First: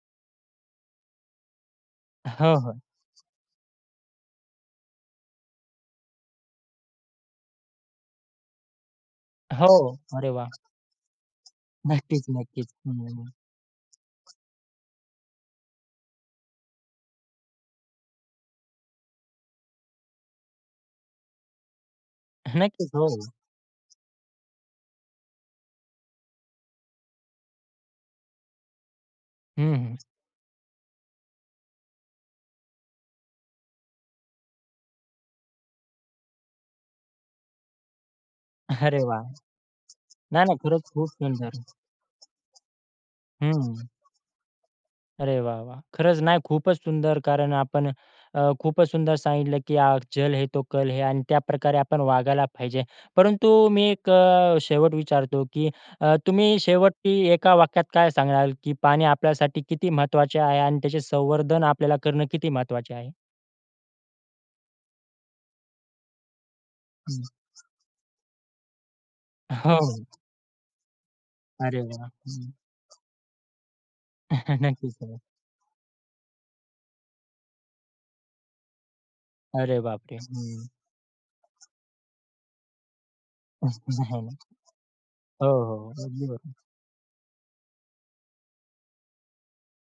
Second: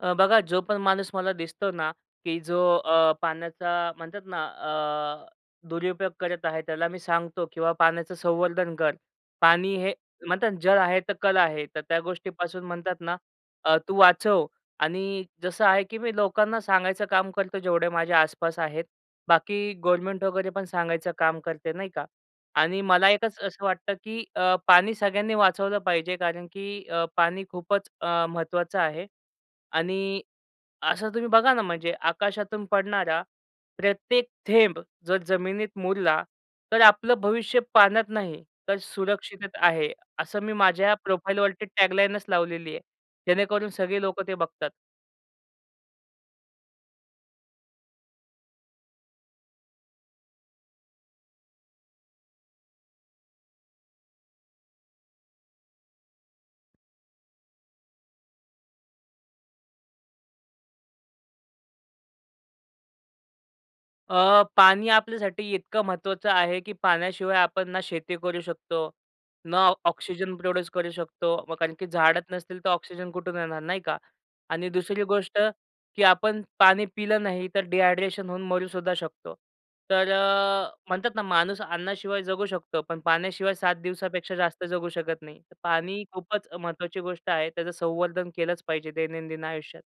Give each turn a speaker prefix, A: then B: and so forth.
A: अ, बघा जो पण माणूस मला दिसतो ना, की
B: हं,
A: जो
B: हं.
A: अ, पाण्याचा म्हणतात ना अ, दुरुपयोग करत आहे त्याला मी सांगतो किंवा पाण्याचं संवर्धन कर.
B: हो.
A: पाणी हे
B: अरे वाह!
A: म्हणतात जल आहे तर, कल आहे. तर त्या
B: नक्कीच,
A: गोष्टीपासून
B: नक्कीच.
A: म्हणतात
B: हं,
A: ना
B: हं.
A: अ, तू वाचव आणि जसं आहे की मी लोकांना सांगायचं काम करतो जेवढे माझ्या आसपास आहेत, बाकी गव्हर्नमेंट वगैरे पण सांगायचं काम करते, नाही का. आणि
B: नक्कीच. हो.
A: मला एकच असं वाटतं, की अ, पाणी सगळ्यांनी वाचवलं पाहिजे कारण की अ, पाणी खूपच अ, महत्त्वाचं आहे
B: हं, हं.
A: आणि असं तुम्ही बघा ना, म्हणजे आकाशातून पडणारा प्रत्येक थेंब जर जमिनीत मुरला, तर आपलं भविष्य पाण्यात नाही तर
B: अरे वाह!
A: सुरक्षिततेत आहे. असं
B: नाही,
A: मी
B: नाही, खरंच
A: माझ्या
B: खूप सुंदर.
A: प्रोफाइलवरती टॅगलाईनचं लावलेली आहे,
B: हं.
A: जेणेकरून सगळे लोकं ते बघतात.
B: अरे वाह, वाह! खरंच नाही खूपच सुंदर कारण आपण अ, खूपच सुंदर सांगितलं, की आज जल है, तो कल है. आणि त्याप्रकारे आपण वागायला पाहिजे. परंतु मी एक अ, शेवट विचारतो की अ, तुम्ही शेवटी एका वाक्यात काय सांगणार, की पाणी आपल्यासाठी किती महत्वाचे आहे आणि त्याचे संवर्धन आपल्याला करणं किती महत्वाचे आहे?
A: अ, पाणी आपल्यासाठी इतकं महत्त्वाचं आहे, की
B: हं.
A: पाण्याशिवाय आपण ना शेती करू शकतो, ना
B: हो.
A: ऑक्सिजन प्रोड्यूस करू शकतो म कारण
B: अरे
A: की
B: वाह!
A: झाडच
B: हं.
A: नसतील तर ऑक्सिजन कुठून येणार नाही का आणि
B: नक्कीच.
A: दुसरी
B: नक्क
A: गोष्ट, की आपण पाणी पिलं नाही तर डिहायड्रेशन होऊन मरू सुद्धा शकतो.
B: अरे
A: तर
B: बापरे! हं.
A: अ, म्हणतात ना माणूस अन्नाशिवाय जगू शकतो, पण पाण्याशिवाय 7
B: नक्की
A: दिवसापेक्षा
B: नाही.
A: जास्त जगू शकत नाही.
B: हो,
A: तर
B: हो.
A: पाणी
B: अगदी
A: खूपच
B: बरोबर.
A: महत्त्वाची गोष्ट आहे त्याचं संवर्धन केलंच पाहिजे दैनंदिन आयुष्यात.